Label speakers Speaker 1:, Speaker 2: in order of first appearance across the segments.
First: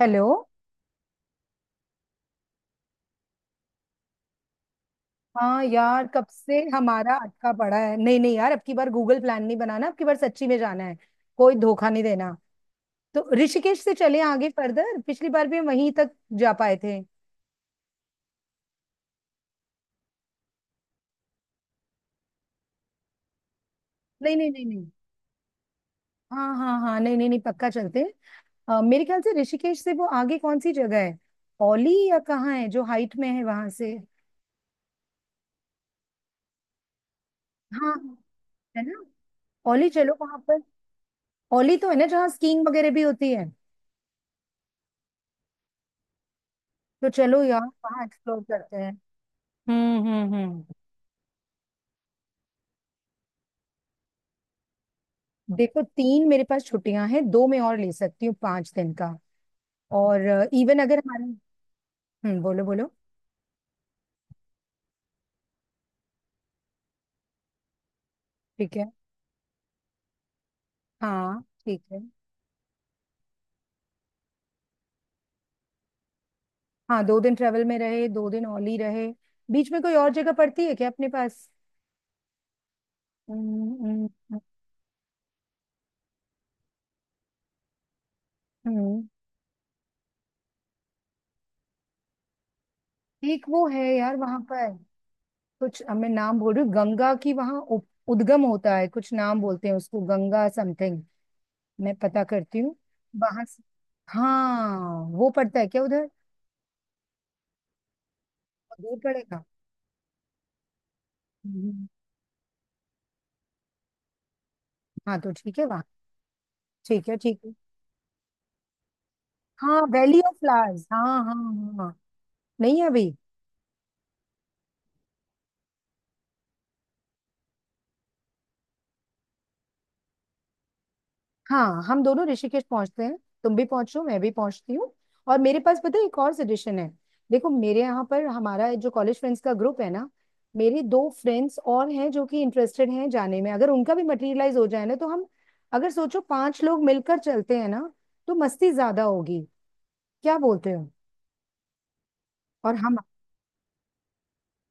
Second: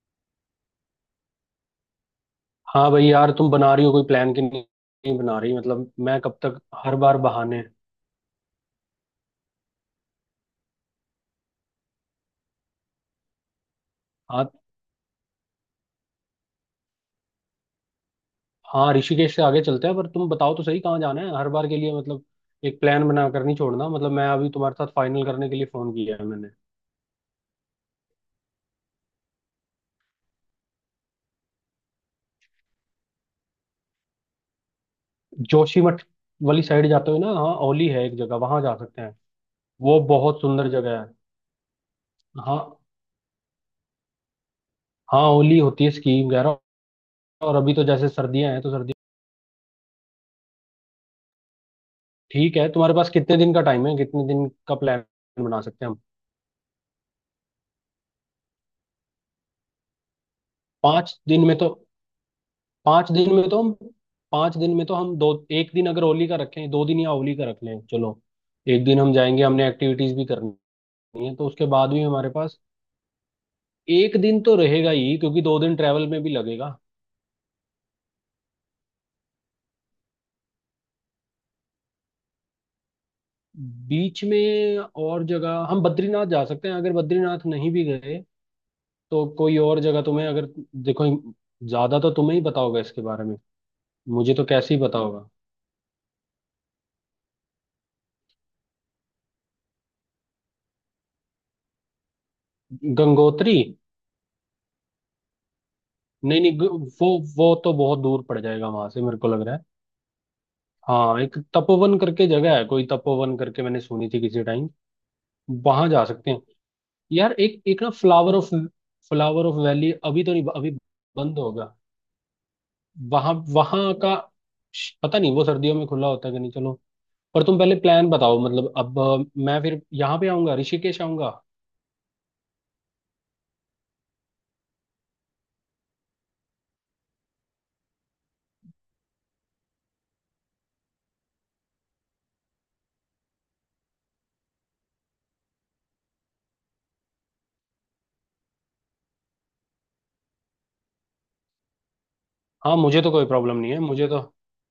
Speaker 1: Hello.
Speaker 2: हाँ भाई यार, तुम बना रही हो कोई प्लान की नहीं। नहीं बना रही,
Speaker 1: हाँ
Speaker 2: मतलब
Speaker 1: यार,
Speaker 2: मैं
Speaker 1: कब
Speaker 2: कब
Speaker 1: से
Speaker 2: तक। हर
Speaker 1: हमारा
Speaker 2: बार
Speaker 1: अटका
Speaker 2: बहाने।
Speaker 1: पड़ा है। नहीं नहीं यार, अब की बार गूगल प्लान नहीं बनाना, अब की बार सच्ची में जाना है। कोई धोखा नहीं देना। तो ऋषिकेश से चले आगे
Speaker 2: हाँ
Speaker 1: फर्दर, पिछली बार भी हम वहीं तक जा पाए थे।
Speaker 2: हाँ, ऋषिकेश से आगे चलते हैं, पर तुम बताओ तो सही कहाँ जाना है हर बार के लिए। मतलब एक प्लान बना कर नहीं छोड़ना, मतलब मैं
Speaker 1: नहीं नहीं
Speaker 2: अभी
Speaker 1: नहीं
Speaker 2: तुम्हारे
Speaker 1: नहीं।
Speaker 2: साथ फाइनल करने के लिए फोन किया है मैंने।
Speaker 1: हाँ हाँ हाँ, नहीं नहीं नहीं, पक्का चलते हैं। मेरे ख्याल से ऋषिकेश से वो आगे कौन सी जगह है? औली या कहाँ है जो हाइट में है वहां से?
Speaker 2: जोशीमठ वाली साइड जाते हुए ना, हाँ ओली
Speaker 1: हाँ,
Speaker 2: है एक जगह, वहां जा
Speaker 1: है ना।
Speaker 2: सकते हैं।
Speaker 1: औली
Speaker 2: वो
Speaker 1: चलो वहां
Speaker 2: बहुत
Speaker 1: पर।
Speaker 2: सुंदर जगह है।
Speaker 1: औली तो है ना जहाँ
Speaker 2: हाँ,
Speaker 1: स्कीइंग वगैरह भी होती है?
Speaker 2: हाँ ओली होती है स्कीम वगैरह।
Speaker 1: तो चलो
Speaker 2: और
Speaker 1: यार,
Speaker 2: अभी तो
Speaker 1: वहाँ
Speaker 2: जैसे
Speaker 1: एक्सप्लोर
Speaker 2: सर्दियां हैं तो
Speaker 1: करते हैं।
Speaker 2: सर्दी।
Speaker 1: हम्म हम्म हम्म
Speaker 2: ठीक है, तुम्हारे पास कितने दिन का टाइम है, कितने दिन का प्लान बना
Speaker 1: देखो,
Speaker 2: सकते हैं हम।
Speaker 1: 3 मेरे पास छुट्टियां हैं, 2 मैं और ले सकती हूँ, 5 दिन का। और, इवन अगर
Speaker 2: पाँच
Speaker 1: हमारे।
Speaker 2: दिन में तो
Speaker 1: बोलो बोलो।
Speaker 2: पांच दिन में तो हम पांच दिन में तो हम दो, एक दिन अगर होली का रखें, दो दिन या होली का रख लें, चलो।
Speaker 1: ठीक
Speaker 2: एक
Speaker 1: है।
Speaker 2: दिन हम जाएंगे, हमने एक्टिविटीज भी करनी है,
Speaker 1: हाँ
Speaker 2: तो उसके
Speaker 1: ठीक
Speaker 2: बाद
Speaker 1: है।
Speaker 2: भी हमारे पास एक दिन तो रहेगा ही, क्योंकि दो दिन ट्रैवल में भी लगेगा।
Speaker 1: हाँ, दो दिन ट्रेवल में रहे, 2 दिन ओनली रहे। बीच में कोई और जगह पड़ती है क्या अपने पास? हम्म, हम्म,
Speaker 2: बीच
Speaker 1: हम्म।
Speaker 2: में और जगह हम बद्रीनाथ जा सकते हैं, अगर बद्रीनाथ नहीं भी गए
Speaker 1: हम्म।
Speaker 2: तो कोई और जगह तुम्हें अगर... देखो, ज्यादा तो तुम्हें ही पता होगा इसके बारे में।
Speaker 1: एक वो है यार
Speaker 2: मुझे
Speaker 1: वहां
Speaker 2: तो
Speaker 1: पर
Speaker 2: कैसे ही पता होगा।
Speaker 1: कुछ, अब मैं नाम बोल रही हूँ, गंगा की वहां उद्गम होता है, कुछ नाम बोलते हैं उसको, गंगा समथिंग। मैं पता करती हूँ। वहां
Speaker 2: गंगोत्री।
Speaker 1: से, हाँ, वो पड़ता है क्या उधर?
Speaker 2: नहीं, नहीं, वो वो तो बहुत दूर पड़ जाएगा वहां
Speaker 1: दूर
Speaker 2: से, मेरे को
Speaker 1: पड़ेगा।
Speaker 2: लग रहा है। हाँ, एक
Speaker 1: हम्म। हम्म।
Speaker 2: तपोवन करके जगह है कोई, तपोवन करके मैंने सुनी थी किसी टाइम।
Speaker 1: हाँ तो ठीक है वहां।
Speaker 2: वहां जा सकते हैं।
Speaker 1: ठीक है
Speaker 2: यार
Speaker 1: ठीक है।
Speaker 2: एक एक ना, फ्लावर ऑफ
Speaker 1: हाँ,
Speaker 2: वैली
Speaker 1: वैली
Speaker 2: अभी तो
Speaker 1: ऑफ
Speaker 2: नहीं, अभी
Speaker 1: फ्लावर्स, हाँ हाँ
Speaker 2: बंद
Speaker 1: हाँ
Speaker 2: होगा।
Speaker 1: हाँ। नहीं है अभी।
Speaker 2: वहां वहां का पता नहीं वो सर्दियों में खुला होता है कि नहीं, चलो। पर तुम पहले प्लान बताओ, मतलब अब मैं फिर यहाँ पे आऊंगा, ऋषिकेश आऊंगा।
Speaker 1: हाँ, हम दोनों ऋषिकेश पहुंचते हैं। तुम भी पहुंचो, मैं भी पहुंचती हूँ। और मेरे पास, पता है, एक और सजेशन है। देखो, मेरे यहाँ पर हमारा जो कॉलेज फ्रेंड्स का ग्रुप है ना, मेरे दो फ्रेंड्स और हैं जो कि इंटरेस्टेड हैं जाने में। अगर उनका भी मटेरियलाइज हो जाए ना, तो हम, अगर सोचो पांच लोग मिलकर चलते हैं ना, तो मस्ती ज्यादा होगी। क्या बोलते हो? और
Speaker 2: हाँ,
Speaker 1: हम,
Speaker 2: मुझे तो कोई प्रॉब्लम नहीं है मुझे तो।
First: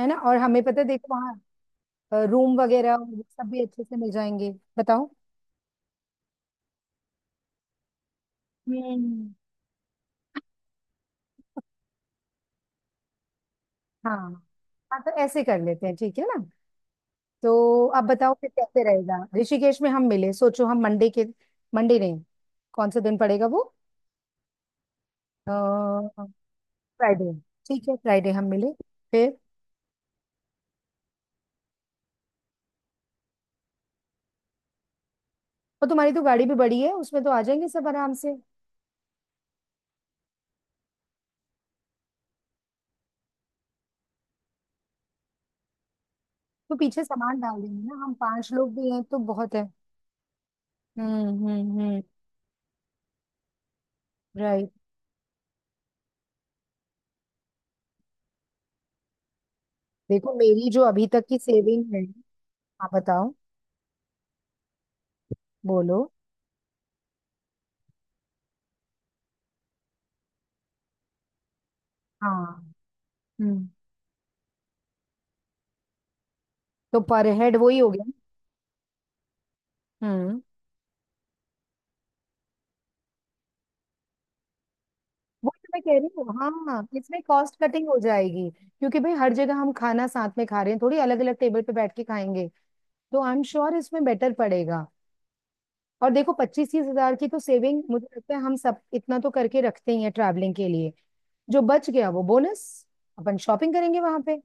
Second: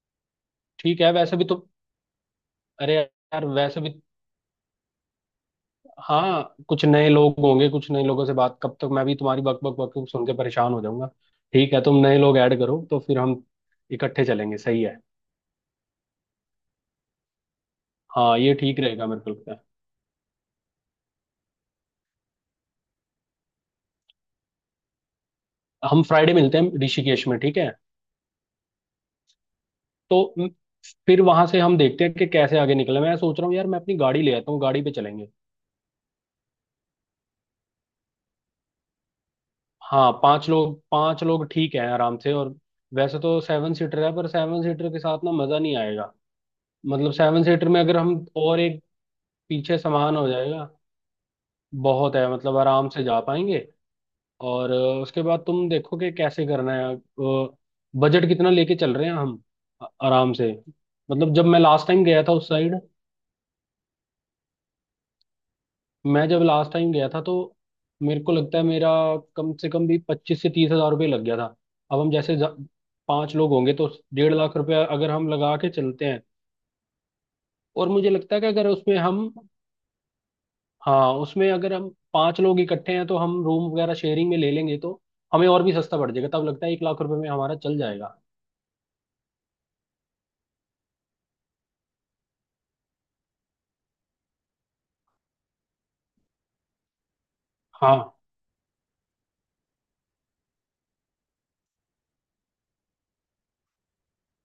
Speaker 1: है ना, और हमें पता है,
Speaker 2: ठीक है,
Speaker 1: देखो
Speaker 2: वैसे भी
Speaker 1: वहाँ
Speaker 2: तुम...
Speaker 1: रूम
Speaker 2: अरे
Speaker 1: वगैरह
Speaker 2: यार
Speaker 1: सब भी
Speaker 2: वैसे
Speaker 1: अच्छे
Speaker 2: भी
Speaker 1: से मिल जाएंगे। बताओ।
Speaker 2: हाँ, कुछ नए लोग होंगे, कुछ नए लोगों से बात। कब तक मैं भी
Speaker 1: हम्म।
Speaker 2: तुम्हारी बक बक बक सुन के परेशान हो जाऊंगा। ठीक है, तुम नए लोग ऐड करो तो फिर हम
Speaker 1: हाँ
Speaker 2: इकट्ठे चलेंगे, सही है।
Speaker 1: हाँ, तो ऐसे कर लेते हैं, ठीक है ना? तो आप बताओ
Speaker 2: हाँ
Speaker 1: फिर
Speaker 2: ये ठीक
Speaker 1: कैसे
Speaker 2: रहेगा,
Speaker 1: रहेगा,
Speaker 2: मेरे को लगता
Speaker 1: ऋषिकेश में हम मिले, सोचो हम मंडे के, मंडे नहीं, कौन सा दिन पड़ेगा वो,
Speaker 2: है हम
Speaker 1: फ्राइडे।
Speaker 2: फ्राइडे मिलते हैं ऋषिकेश में, ठीक है।
Speaker 1: ठीक है, फ्राइडे हम मिले। फिर,
Speaker 2: तो फिर वहां से हम देखते हैं कि कैसे आगे निकले। मैं सोच रहा हूँ यार, मैं अपनी गाड़ी ले आता हूँ, गाड़ी पे चलेंगे।
Speaker 1: और तुम्हारी तो गाड़ी भी बड़ी है, उसमें तो आ जाएंगे सब आराम से।
Speaker 2: हाँ, पांच लोग ठीक है, आराम से। और वैसे तो 7 सीटर है, पर सेवन सीटर के साथ ना मजा नहीं आएगा।
Speaker 1: तो पीछे
Speaker 2: मतलब
Speaker 1: सामान
Speaker 2: सेवन
Speaker 1: डाल
Speaker 2: सीटर में
Speaker 1: देंगे ना,
Speaker 2: अगर
Speaker 1: हम
Speaker 2: हम
Speaker 1: पांच
Speaker 2: और
Speaker 1: लोग
Speaker 2: एक...
Speaker 1: भी हैं तो बहुत है।
Speaker 2: पीछे सामान हो जाएगा,
Speaker 1: हम्म,
Speaker 2: बहुत है, मतलब आराम से जा पाएंगे।
Speaker 1: राइट।
Speaker 2: और उसके बाद तुम देखो कि कैसे करना है, बजट कितना लेके चल रहे हैं हम।
Speaker 1: देखो
Speaker 2: आराम से...
Speaker 1: मेरी जो अभी तक
Speaker 2: मतलब
Speaker 1: की
Speaker 2: जब मैं लास्ट
Speaker 1: सेविंग है,
Speaker 2: टाइम गया था उस साइड,
Speaker 1: आप बताओ। बोलो।
Speaker 2: मैं जब लास्ट टाइम गया था तो मेरे को लगता है मेरा कम से कम भी 25 से 30,000 रुपये लग गया था। अब हम जैसे
Speaker 1: हाँ।
Speaker 2: पांच लोग
Speaker 1: हम्म
Speaker 2: होंगे तो 1.5 लाख रुपया अगर हम लगा के चलते हैं,
Speaker 1: तो पर हेड वही
Speaker 2: और
Speaker 1: हो गया
Speaker 2: मुझे
Speaker 1: ना?
Speaker 2: लगता है कि अगर उसमें हम...
Speaker 1: हम्म
Speaker 2: हाँ, उसमें अगर हम पांच लोग इकट्ठे हैं तो हम रूम वगैरह शेयरिंग में ले लेंगे, तो हमें
Speaker 1: वो
Speaker 2: और
Speaker 1: तो
Speaker 2: भी
Speaker 1: मैं कह
Speaker 2: सस्ता
Speaker 1: रही
Speaker 2: पड़ जाएगा,
Speaker 1: हूँ,
Speaker 2: तब लगता है एक
Speaker 1: हाँ,
Speaker 2: लाख
Speaker 1: इसमें
Speaker 2: रुपए में
Speaker 1: कॉस्ट
Speaker 2: हमारा चल
Speaker 1: कटिंग हो
Speaker 2: जाएगा।
Speaker 1: जाएगी। क्योंकि भाई हर जगह हम खाना साथ में खा रहे हैं, थोड़ी अलग अलग टेबल पे बैठ के खाएंगे। तो आई एम श्योर इसमें बेटर पड़ेगा। और देखो, 25-30 हजार की तो सेविंग, मुझे
Speaker 2: हाँ
Speaker 1: लगता है हम सब इतना तो करके रखते ही हैं ट्रैवलिंग के लिए। जो बच गया वो बोनस। अपन शॉपिंग करेंगे वहां पे,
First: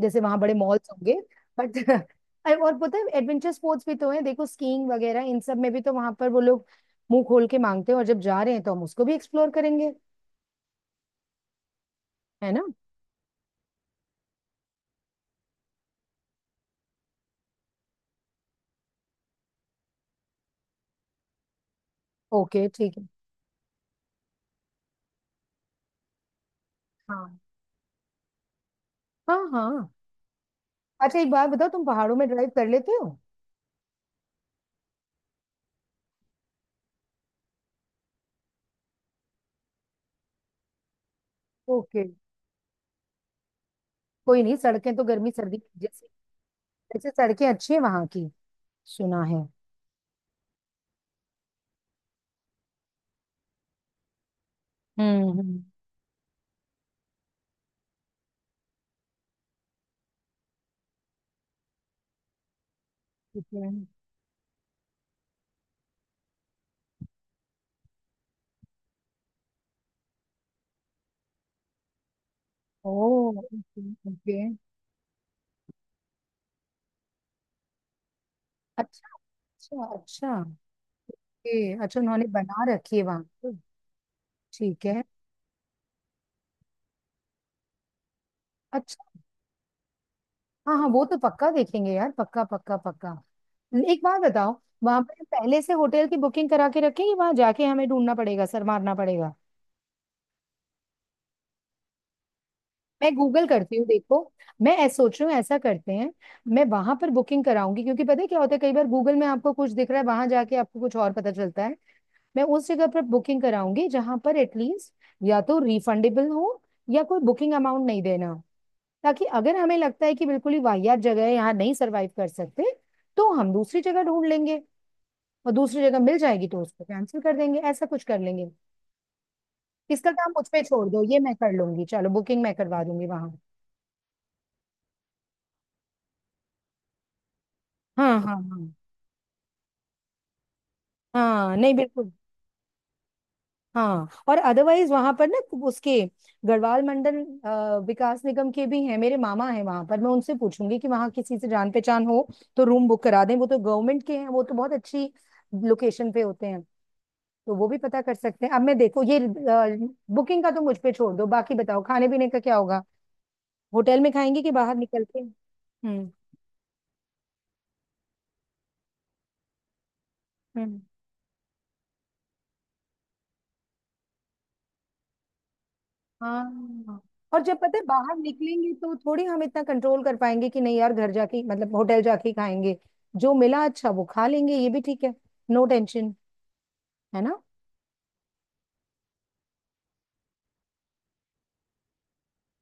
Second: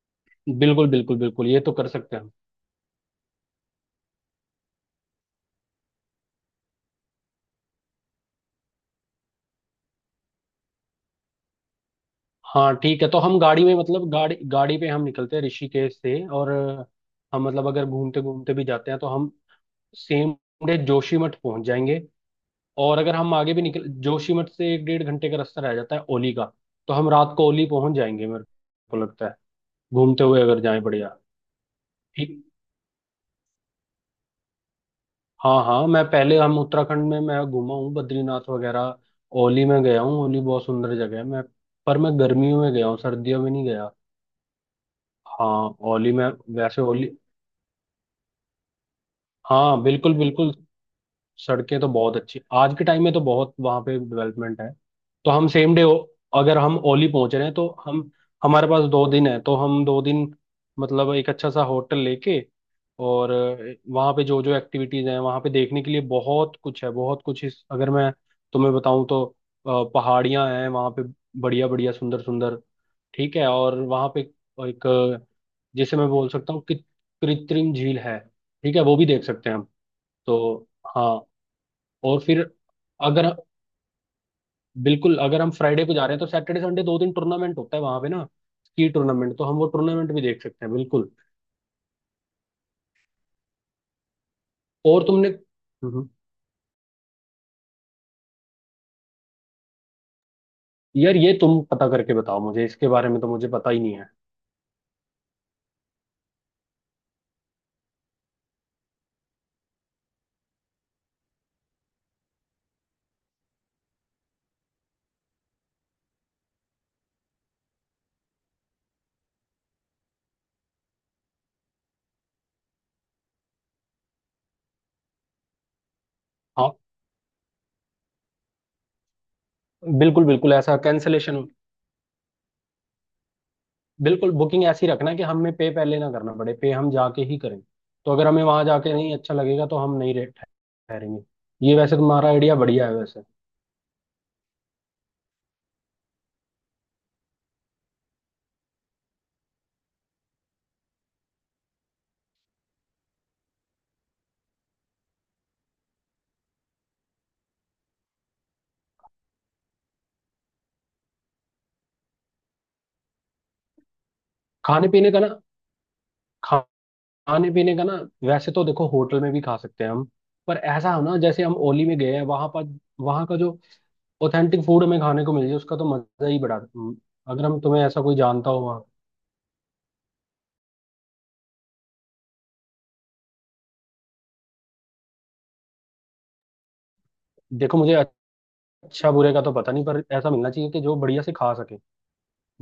Speaker 1: जैसे वहां बड़े
Speaker 2: बिल्कुल
Speaker 1: मॉल्स होंगे।
Speaker 2: बिल्कुल बिल्कुल, ये तो
Speaker 1: बट
Speaker 2: कर सकते हैं हम।
Speaker 1: और पता है, एडवेंचर स्पोर्ट्स भी तो है, देखो स्कीइंग वगैरह, इन सब में भी तो वहां पर वो लोग मुंह खोल के मांगते हैं, और जब जा रहे हैं तो हम उसको भी एक्सप्लोर करेंगे। है ना?
Speaker 2: हाँ ठीक है, तो हम गाड़ी में, मतलब गाड़ी गाड़ी पे हम निकलते हैं ऋषिकेश से। और हम, मतलब अगर घूमते घूमते भी जाते हैं, तो हम सेम डे जोशीमठ पहुंच जाएंगे।
Speaker 1: ओके ठीक
Speaker 2: और
Speaker 1: है।
Speaker 2: अगर हम आगे भी निकल, जोशीमठ से एक डेढ़ घंटे का रास्ता रह जाता है ओली का, तो हम रात
Speaker 1: हाँ
Speaker 2: को ओली पहुंच जाएंगे मेरे को लगता है,
Speaker 1: हाँ हाँ।
Speaker 2: घूमते हुए अगर जाएं बढ़िया।
Speaker 1: अच्छा, एक बात बताओ, तुम पहाड़ों में ड्राइव कर लेते हो?
Speaker 2: हाँ हाँ, मैं पहले, हम उत्तराखंड में मैं घूमा हूँ, बद्रीनाथ वगैरह। ओली में गया हूँ, ओली बहुत सुंदर जगह है। मैं, पर
Speaker 1: ओके।
Speaker 2: मैं गर्मियों में गया हूँ, सर्दियों में नहीं गया।
Speaker 1: कोई नहीं, सड़कें तो गर्मी सर्दी
Speaker 2: हाँ
Speaker 1: की जैसे,
Speaker 2: ओली में, वैसे
Speaker 1: जैसे
Speaker 2: ओली,
Speaker 1: सड़कें अच्छी हैं वहां की, सुना है।
Speaker 2: हाँ बिल्कुल बिल्कुल, सड़कें तो बहुत अच्छी आज के टाइम में, तो बहुत वहाँ पे डेवलपमेंट है। तो हम
Speaker 1: हम्म।
Speaker 2: सेम डे अगर हम ओली पहुंच रहे हैं, तो हम, हमारे पास दो दिन है तो हम दो दिन, मतलब एक अच्छा सा होटल लेके, और
Speaker 1: ठीक है।
Speaker 2: वहाँ पे जो जो एक्टिविटीज हैं, वहाँ पे देखने के लिए बहुत कुछ है। बहुत कुछ इस अगर मैं तुम्हें बताऊँ तो, पहाड़ियाँ हैं वहाँ पे, बढ़िया बढ़िया, सुंदर सुंदर।
Speaker 1: ओ,
Speaker 2: ठीक है, और
Speaker 1: ओके।
Speaker 2: वहाँ पे
Speaker 1: ओके।
Speaker 2: एक जैसे मैं बोल सकता हूँ कि कृत्रिम झील है, ठीक है वो भी
Speaker 1: अच्छा
Speaker 2: देख सकते हैं हम।
Speaker 1: अच्छा अच्छा।
Speaker 2: तो हाँ।
Speaker 1: ओके, अच्छा
Speaker 2: और
Speaker 1: उन्होंने
Speaker 2: फिर
Speaker 1: बना रखी है वहां
Speaker 2: अगर,
Speaker 1: पे। ठीक है।
Speaker 2: बिल्कुल, अगर हम फ्राइडे को जा रहे हैं तो सैटरडे संडे दो दिन टूर्नामेंट होता है वहां पे ना, स्की
Speaker 1: अच्छा,
Speaker 2: टूर्नामेंट, तो हम वो टूर्नामेंट भी देख सकते हैं
Speaker 1: हाँ हाँ वो
Speaker 2: बिल्कुल।
Speaker 1: तो पक्का देखेंगे यार, पक्का पक्का पक्का। एक बात बताओ,
Speaker 2: और
Speaker 1: वहां पे
Speaker 2: तुमने
Speaker 1: पहले से होटल की बुकिंग करा के रखें या वहां जाके हमें ढूंढना पड़ेगा, सर मारना पड़ेगा?
Speaker 2: यार ये तुम पता करके बताओ मुझे, इसके बारे
Speaker 1: मैं
Speaker 2: में तो
Speaker 1: गूगल
Speaker 2: मुझे पता
Speaker 1: करती
Speaker 2: ही
Speaker 1: हूँ,
Speaker 2: नहीं है।
Speaker 1: देखो। मैं ऐसा सोच रही हूँ, ऐसा करते हैं। मैं वहां पर बुकिंग कराऊंगी, क्योंकि पता है क्या होता है, कई बार गूगल में आपको कुछ दिख रहा है, वहां जाके आपको कुछ और पता चलता है। मैं उस जगह पर बुकिंग कराऊंगी जहां पर एटलीस्ट या तो रिफंडेबल हो, या कोई बुकिंग अमाउंट नहीं देना हो। ताकि अगर हमें लगता है कि बिल्कुल ही वाहियात जगह है, यहाँ नहीं सरवाइव कर सकते, तो हम दूसरी जगह ढूंढ लेंगे। और दूसरी जगह मिल जाएगी तो
Speaker 2: हाँ
Speaker 1: उसको कैंसिल कर देंगे, ऐसा कुछ कर लेंगे। इसका
Speaker 2: बिल्कुल
Speaker 1: काम मुझ
Speaker 2: बिल्कुल,
Speaker 1: पे
Speaker 2: ऐसा
Speaker 1: छोड़ दो, ये मैं
Speaker 2: कैंसलेशन।
Speaker 1: कर लूंगी, चलो बुकिंग मैं करवा दूंगी वहां।
Speaker 2: बिल्कुल, बुकिंग ऐसी रखना कि हमें पे पहले ना करना पड़े, पे हम जाके ही करें। तो
Speaker 1: हाँ
Speaker 2: अगर
Speaker 1: हाँ
Speaker 2: हमें वहां
Speaker 1: हाँ।
Speaker 2: जाके नहीं अच्छा लगेगा तो हम नहीं ठहरेंगे।
Speaker 1: हाँ नहीं,
Speaker 2: ये वैसे
Speaker 1: बिल्कुल।
Speaker 2: तुम्हारा आइडिया बढ़िया है वैसे।
Speaker 1: हाँ और अदरवाइज वहां पर ना, उसके गढ़वाल मंडल विकास निगम के भी हैं, मेरे मामा हैं वहां पर, मैं उनसे पूछूंगी कि वहां किसी से जान पहचान हो तो रूम बुक करा दें। वो तो गवर्नमेंट के हैं, वो तो बहुत अच्छी लोकेशन पे होते हैं। तो वो भी पता कर सकते हैं। अब मैं, देखो ये बुकिंग का तो मुझ पे छोड़ दो, बाकी बताओ खाने पीने का क्या होगा, होटल में खाएंगे कि बाहर
Speaker 2: खाने
Speaker 1: निकल
Speaker 2: पीने का
Speaker 1: के? हम्म
Speaker 2: ना खाने पीने का ना, वैसे तो देखो होटल में भी खा सकते हैं हम, पर
Speaker 1: हम्म।
Speaker 2: ऐसा हो ना, जैसे हम ओली में गए हैं वहां पर, वहां का जो ऑथेंटिक फूड हमें खाने को मिल जाए, उसका तो मजा ही बड़ा,
Speaker 1: हाँ, और
Speaker 2: अगर
Speaker 1: जब
Speaker 2: हम...
Speaker 1: पता
Speaker 2: तुम्हें
Speaker 1: है
Speaker 2: ऐसा कोई
Speaker 1: बाहर
Speaker 2: जानता हो
Speaker 1: निकलेंगे
Speaker 2: वहाँ।
Speaker 1: तो थोड़ी हम इतना कंट्रोल कर पाएंगे कि नहीं यार, मतलब होटल जाके ही खाएंगे। जो मिला अच्छा वो खा लेंगे, ये भी ठीक है। No tension. है ना?
Speaker 2: देखो मुझे, अच्छा बुरे का तो पता नहीं, पर ऐसा मिलना चाहिए कि जो बढ़िया से खा सके,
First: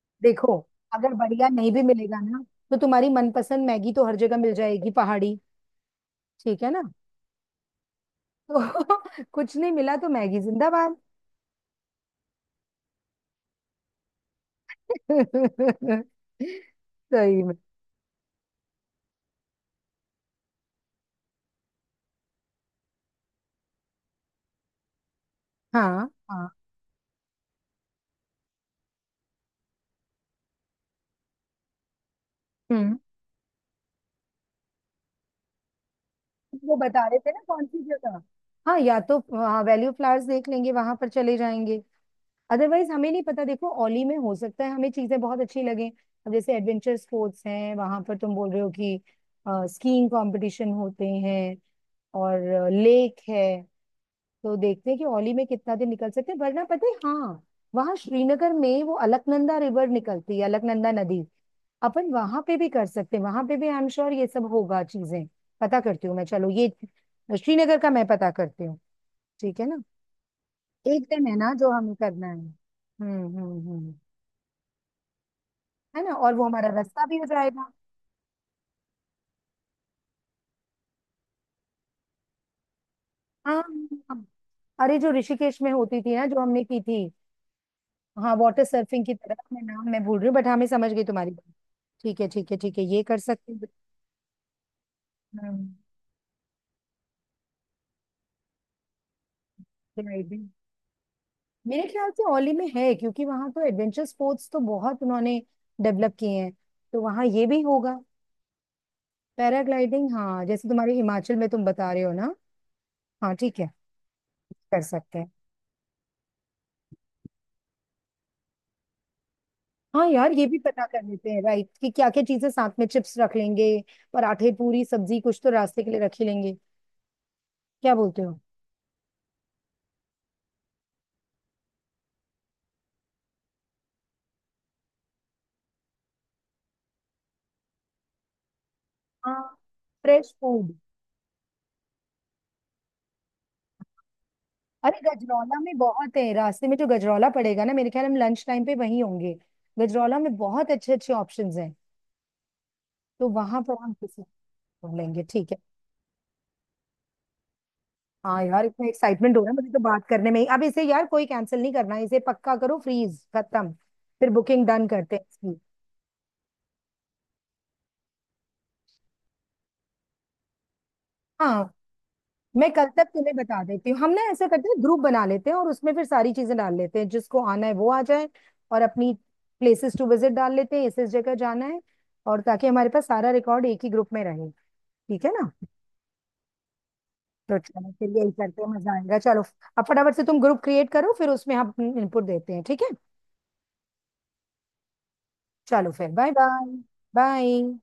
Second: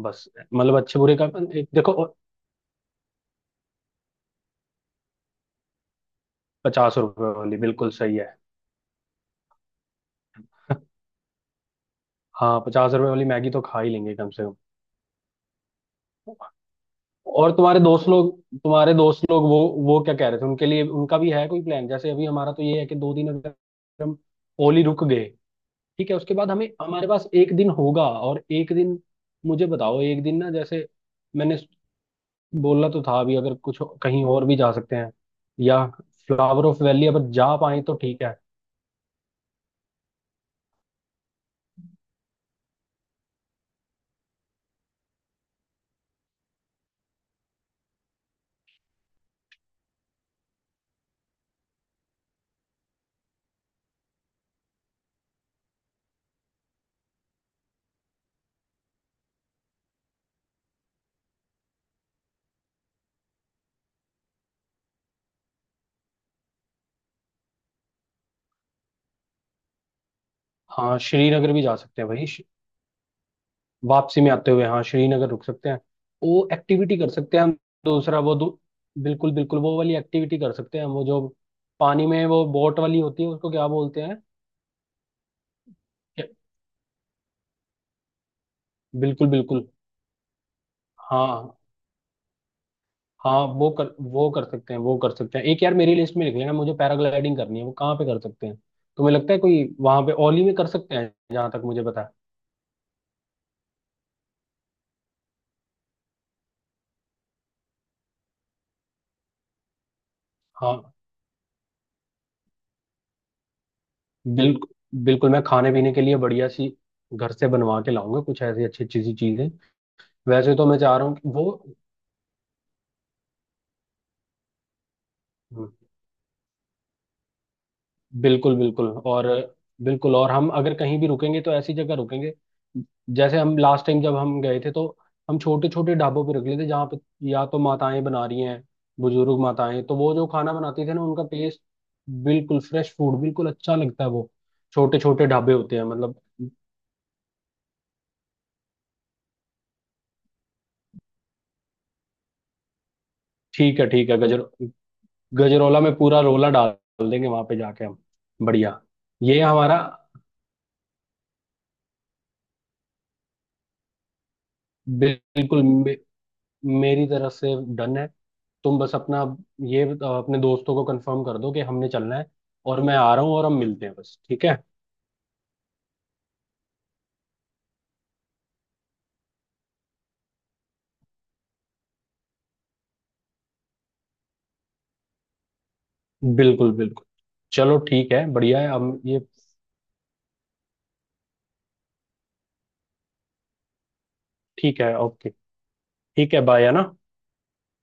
Speaker 2: बस।
Speaker 1: देखो,
Speaker 2: मतलब अच्छे
Speaker 1: अगर
Speaker 2: बुरे का,
Speaker 1: बढ़िया
Speaker 2: एक
Speaker 1: नहीं भी
Speaker 2: देखो,
Speaker 1: मिलेगा ना, तो तुम्हारी मनपसंद मैगी तो हर जगह मिल जाएगी पहाड़ी। ठीक है ना?
Speaker 2: 50 रुपए वाली बिल्कुल सही है।
Speaker 1: तो कुछ नहीं मिला तो मैगी जिंदाबाद।
Speaker 2: हाँ 50 रुपए वाली मैगी तो खा ही लेंगे कम से कम।
Speaker 1: सही
Speaker 2: और
Speaker 1: में।
Speaker 2: तुम्हारे दोस्त लोग वो क्या कह रहे थे उनके लिए, उनका भी है कोई प्लान? जैसे अभी हमारा तो ये है कि दो दिन अगर हम ओली रुक गए
Speaker 1: हाँ
Speaker 2: ठीक है, उसके
Speaker 1: हाँ।
Speaker 2: बाद हमें, हमारे पास एक दिन होगा और एक दिन मुझे बताओ। एक दिन ना, जैसे मैंने बोला
Speaker 1: हम्म।
Speaker 2: तो था अभी, अगर कुछ कहीं और भी जा सकते हैं, या फ्लावर
Speaker 1: वो
Speaker 2: ऑफ
Speaker 1: बता
Speaker 2: वैली
Speaker 1: रहे थे
Speaker 2: अगर
Speaker 1: ना
Speaker 2: जा
Speaker 1: कौन
Speaker 2: पाए
Speaker 1: सी
Speaker 2: तो
Speaker 1: जगह?
Speaker 2: ठीक है।
Speaker 1: हाँ, या तो हाँ वैल्यू फ्लावर्स देख लेंगे, वहां पर चले जाएंगे। अदरवाइज हमें नहीं पता, देखो ओली में हो सकता है हमें चीजें बहुत अच्छी लगे। अब जैसे एडवेंचर स्पोर्ट्स हैं वहां पर, तुम बोल रहे हो कि स्कीइंग कंपटीशन होते हैं और लेक है। तो देखते हैं कि ओली में कितना दिन निकल सकते हैं, वरना पता है हाँ, वहां श्रीनगर में वो अलकनंदा रिवर निकलती है, अलकनंदा नदी। अपन वहां पे भी कर सकते हैं, वहां पे भी आई एम श्योर ये सब होगा चीजें। पता करती हूँ मैं, चलो ये श्रीनगर का मैं पता करती हूँ। ठीक है ना?
Speaker 2: हाँ
Speaker 1: एक दिन है ना
Speaker 2: श्रीनगर भी
Speaker 1: जो
Speaker 2: जा
Speaker 1: हमें
Speaker 2: सकते हैं भाई,
Speaker 1: करना है। हम्म।
Speaker 2: वापसी में आते हुए हाँ, श्रीनगर रुक सकते हैं,
Speaker 1: है ना, और वो
Speaker 2: वो
Speaker 1: हमारा
Speaker 2: एक्टिविटी
Speaker 1: रास्ता
Speaker 2: कर
Speaker 1: भी हो
Speaker 2: सकते हैं हम।
Speaker 1: जाएगा।
Speaker 2: दूसरा वो दू, बिल्कुल बिल्कुल, वो वाली एक्टिविटी कर सकते हैं, वो जो पानी में वो बोट वाली होती है, उसको
Speaker 1: हाँ
Speaker 2: क्या बोलते हैं।
Speaker 1: हाँ। अरे, जो ऋषिकेश में होती थी ना
Speaker 2: क्या-
Speaker 1: जो हमने की थी। हाँ, वाटर सर्फिंग की
Speaker 2: बिल्कुल
Speaker 1: तरह, मैं
Speaker 2: बिल्कुल।
Speaker 1: नाम मैं भूल रही हूँ, बट हाँ मैं समझ गई तुम्हारी बात।
Speaker 2: हाँ
Speaker 1: ठीक है ठीक है ठीक है, ये कर
Speaker 2: हाँ,
Speaker 1: सकते हैं।
Speaker 2: वो कर सकते हैं, एक
Speaker 1: हम्म,
Speaker 2: यार मेरी लिस्ट में लिख लेना, मुझे पैराग्लाइडिंग करनी है। वो कहाँ पे कर सकते हैं, तुम्हें लगता है? कोई वहां पे
Speaker 1: right है।
Speaker 2: ओली में कर सकते हैं जहां तक मुझे
Speaker 1: मेरे
Speaker 2: पता है।
Speaker 1: ख्याल से औली में है क्योंकि वहां तो एडवेंचर स्पोर्ट्स तो बहुत उन्होंने डेवलप किए हैं, तो वहां ये भी होगा। पैराग्लाइडिंग, हाँ, जैसे
Speaker 2: हाँ
Speaker 1: तुम्हारे हिमाचल में तुम बता रहे हो ना। हाँ ठीक है,
Speaker 2: बिल्कुल
Speaker 1: कर सकते हैं।
Speaker 2: बिल्कुल। मैं खाने पीने के लिए बढ़िया सी घर से बनवा के लाऊंगा कुछ ऐसी अच्छी अच्छी सी चीजें।
Speaker 1: हाँ यार, ये
Speaker 2: वैसे
Speaker 1: भी
Speaker 2: तो मैं
Speaker 1: पता
Speaker 2: चाह
Speaker 1: कर
Speaker 2: रहा हूँ कि
Speaker 1: लेते हैं
Speaker 2: वो...
Speaker 1: राइट कि क्या क्या चीजें साथ में, चिप्स रख लेंगे, पराठे पूरी सब्जी कुछ तो
Speaker 2: हम्म।
Speaker 1: रास्ते के लिए रख ही लेंगे। क्या बोलते हो?
Speaker 2: बिल्कुल बिल्कुल, और बिल्कुल, और हम अगर कहीं भी रुकेंगे तो ऐसी जगह रुकेंगे, जैसे हम लास्ट टाइम जब हम गए थे तो हम छोटे छोटे ढाबों पे रुक लेते, जहाँ पे या तो माताएं बना रही हैं,
Speaker 1: हाँ,
Speaker 2: बुजुर्ग माताएं, तो वो जो
Speaker 1: फ्रेश
Speaker 2: खाना
Speaker 1: फूड।
Speaker 2: बनाती थी ना उनका टेस्ट... बिल्कुल फ्रेश फूड, बिल्कुल अच्छा लगता है वो। छोटे
Speaker 1: अरे
Speaker 2: छोटे ढाबे
Speaker 1: गजरौला में
Speaker 2: होते हैं
Speaker 1: बहुत
Speaker 2: मतलब।
Speaker 1: है रास्ते में, जो गजरौला पड़ेगा ना मेरे ख्याल हम लंच टाइम पे वहीं होंगे। गजरौला में बहुत अच्छे अच्छे ऑप्शंस हैं, तो वहां
Speaker 2: ठीक
Speaker 1: पर
Speaker 2: है
Speaker 1: हम
Speaker 2: ठीक है,
Speaker 1: किसी को ढूंढ लेंगे, ठीक है।
Speaker 2: गजरौला में पूरा रोला डाल देंगे वहां पे जाके हम।
Speaker 1: हाँ यार,
Speaker 2: बढ़िया,
Speaker 1: इतना एक्साइटमेंट
Speaker 2: ये
Speaker 1: हो रहा है मुझे तो
Speaker 2: हमारा...
Speaker 1: बात करने में ही। अब इसे यार कोई कैंसिल नहीं करना है, इसे पक्का करो, फ्रीज खत्म। फिर बुकिंग डन करते हैं इसकी।
Speaker 2: बिल्कुल, मेरी तरफ से डन है। तुम बस अपना ये अपने दोस्तों को कंफर्म कर दो कि
Speaker 1: हाँ,
Speaker 2: हमने चलना है,
Speaker 1: मैं
Speaker 2: और
Speaker 1: कल
Speaker 2: मैं
Speaker 1: तक
Speaker 2: आ रहा हूँ
Speaker 1: तुम्हें
Speaker 2: और हम
Speaker 1: बता
Speaker 2: मिलते
Speaker 1: देती
Speaker 2: हैं
Speaker 1: हूँ, हम
Speaker 2: बस,
Speaker 1: ना
Speaker 2: ठीक
Speaker 1: ऐसा
Speaker 2: है।
Speaker 1: करते हैं ग्रुप बना लेते हैं और उसमें फिर सारी चीजें डाल लेते हैं जिसको आना है वो आ जाए। और अपनी प्लेसेस टू विजिट डाल लेते हैं, इस जगह जाना है। और ताकि हमारे पास सारा रिकॉर्ड एक ही ग्रुप में रहे। ठीक है ना?
Speaker 2: बिल्कुल बिल्कुल।
Speaker 1: तो
Speaker 2: चलो
Speaker 1: चलो फिर
Speaker 2: ठीक है,
Speaker 1: यही
Speaker 2: बढ़िया
Speaker 1: करते हैं,
Speaker 2: है
Speaker 1: मजा
Speaker 2: हम
Speaker 1: आएगा,
Speaker 2: ये।
Speaker 1: चलो। अब फटाफट से तुम ग्रुप क्रिएट करो फिर उसमें हम इनपुट देते हैं, ठीक है।
Speaker 2: ठीक है, ओके।
Speaker 1: चलो फिर बाय
Speaker 2: ठीक है,
Speaker 1: बाय।
Speaker 2: बाय, है ना।
Speaker 1: बाय।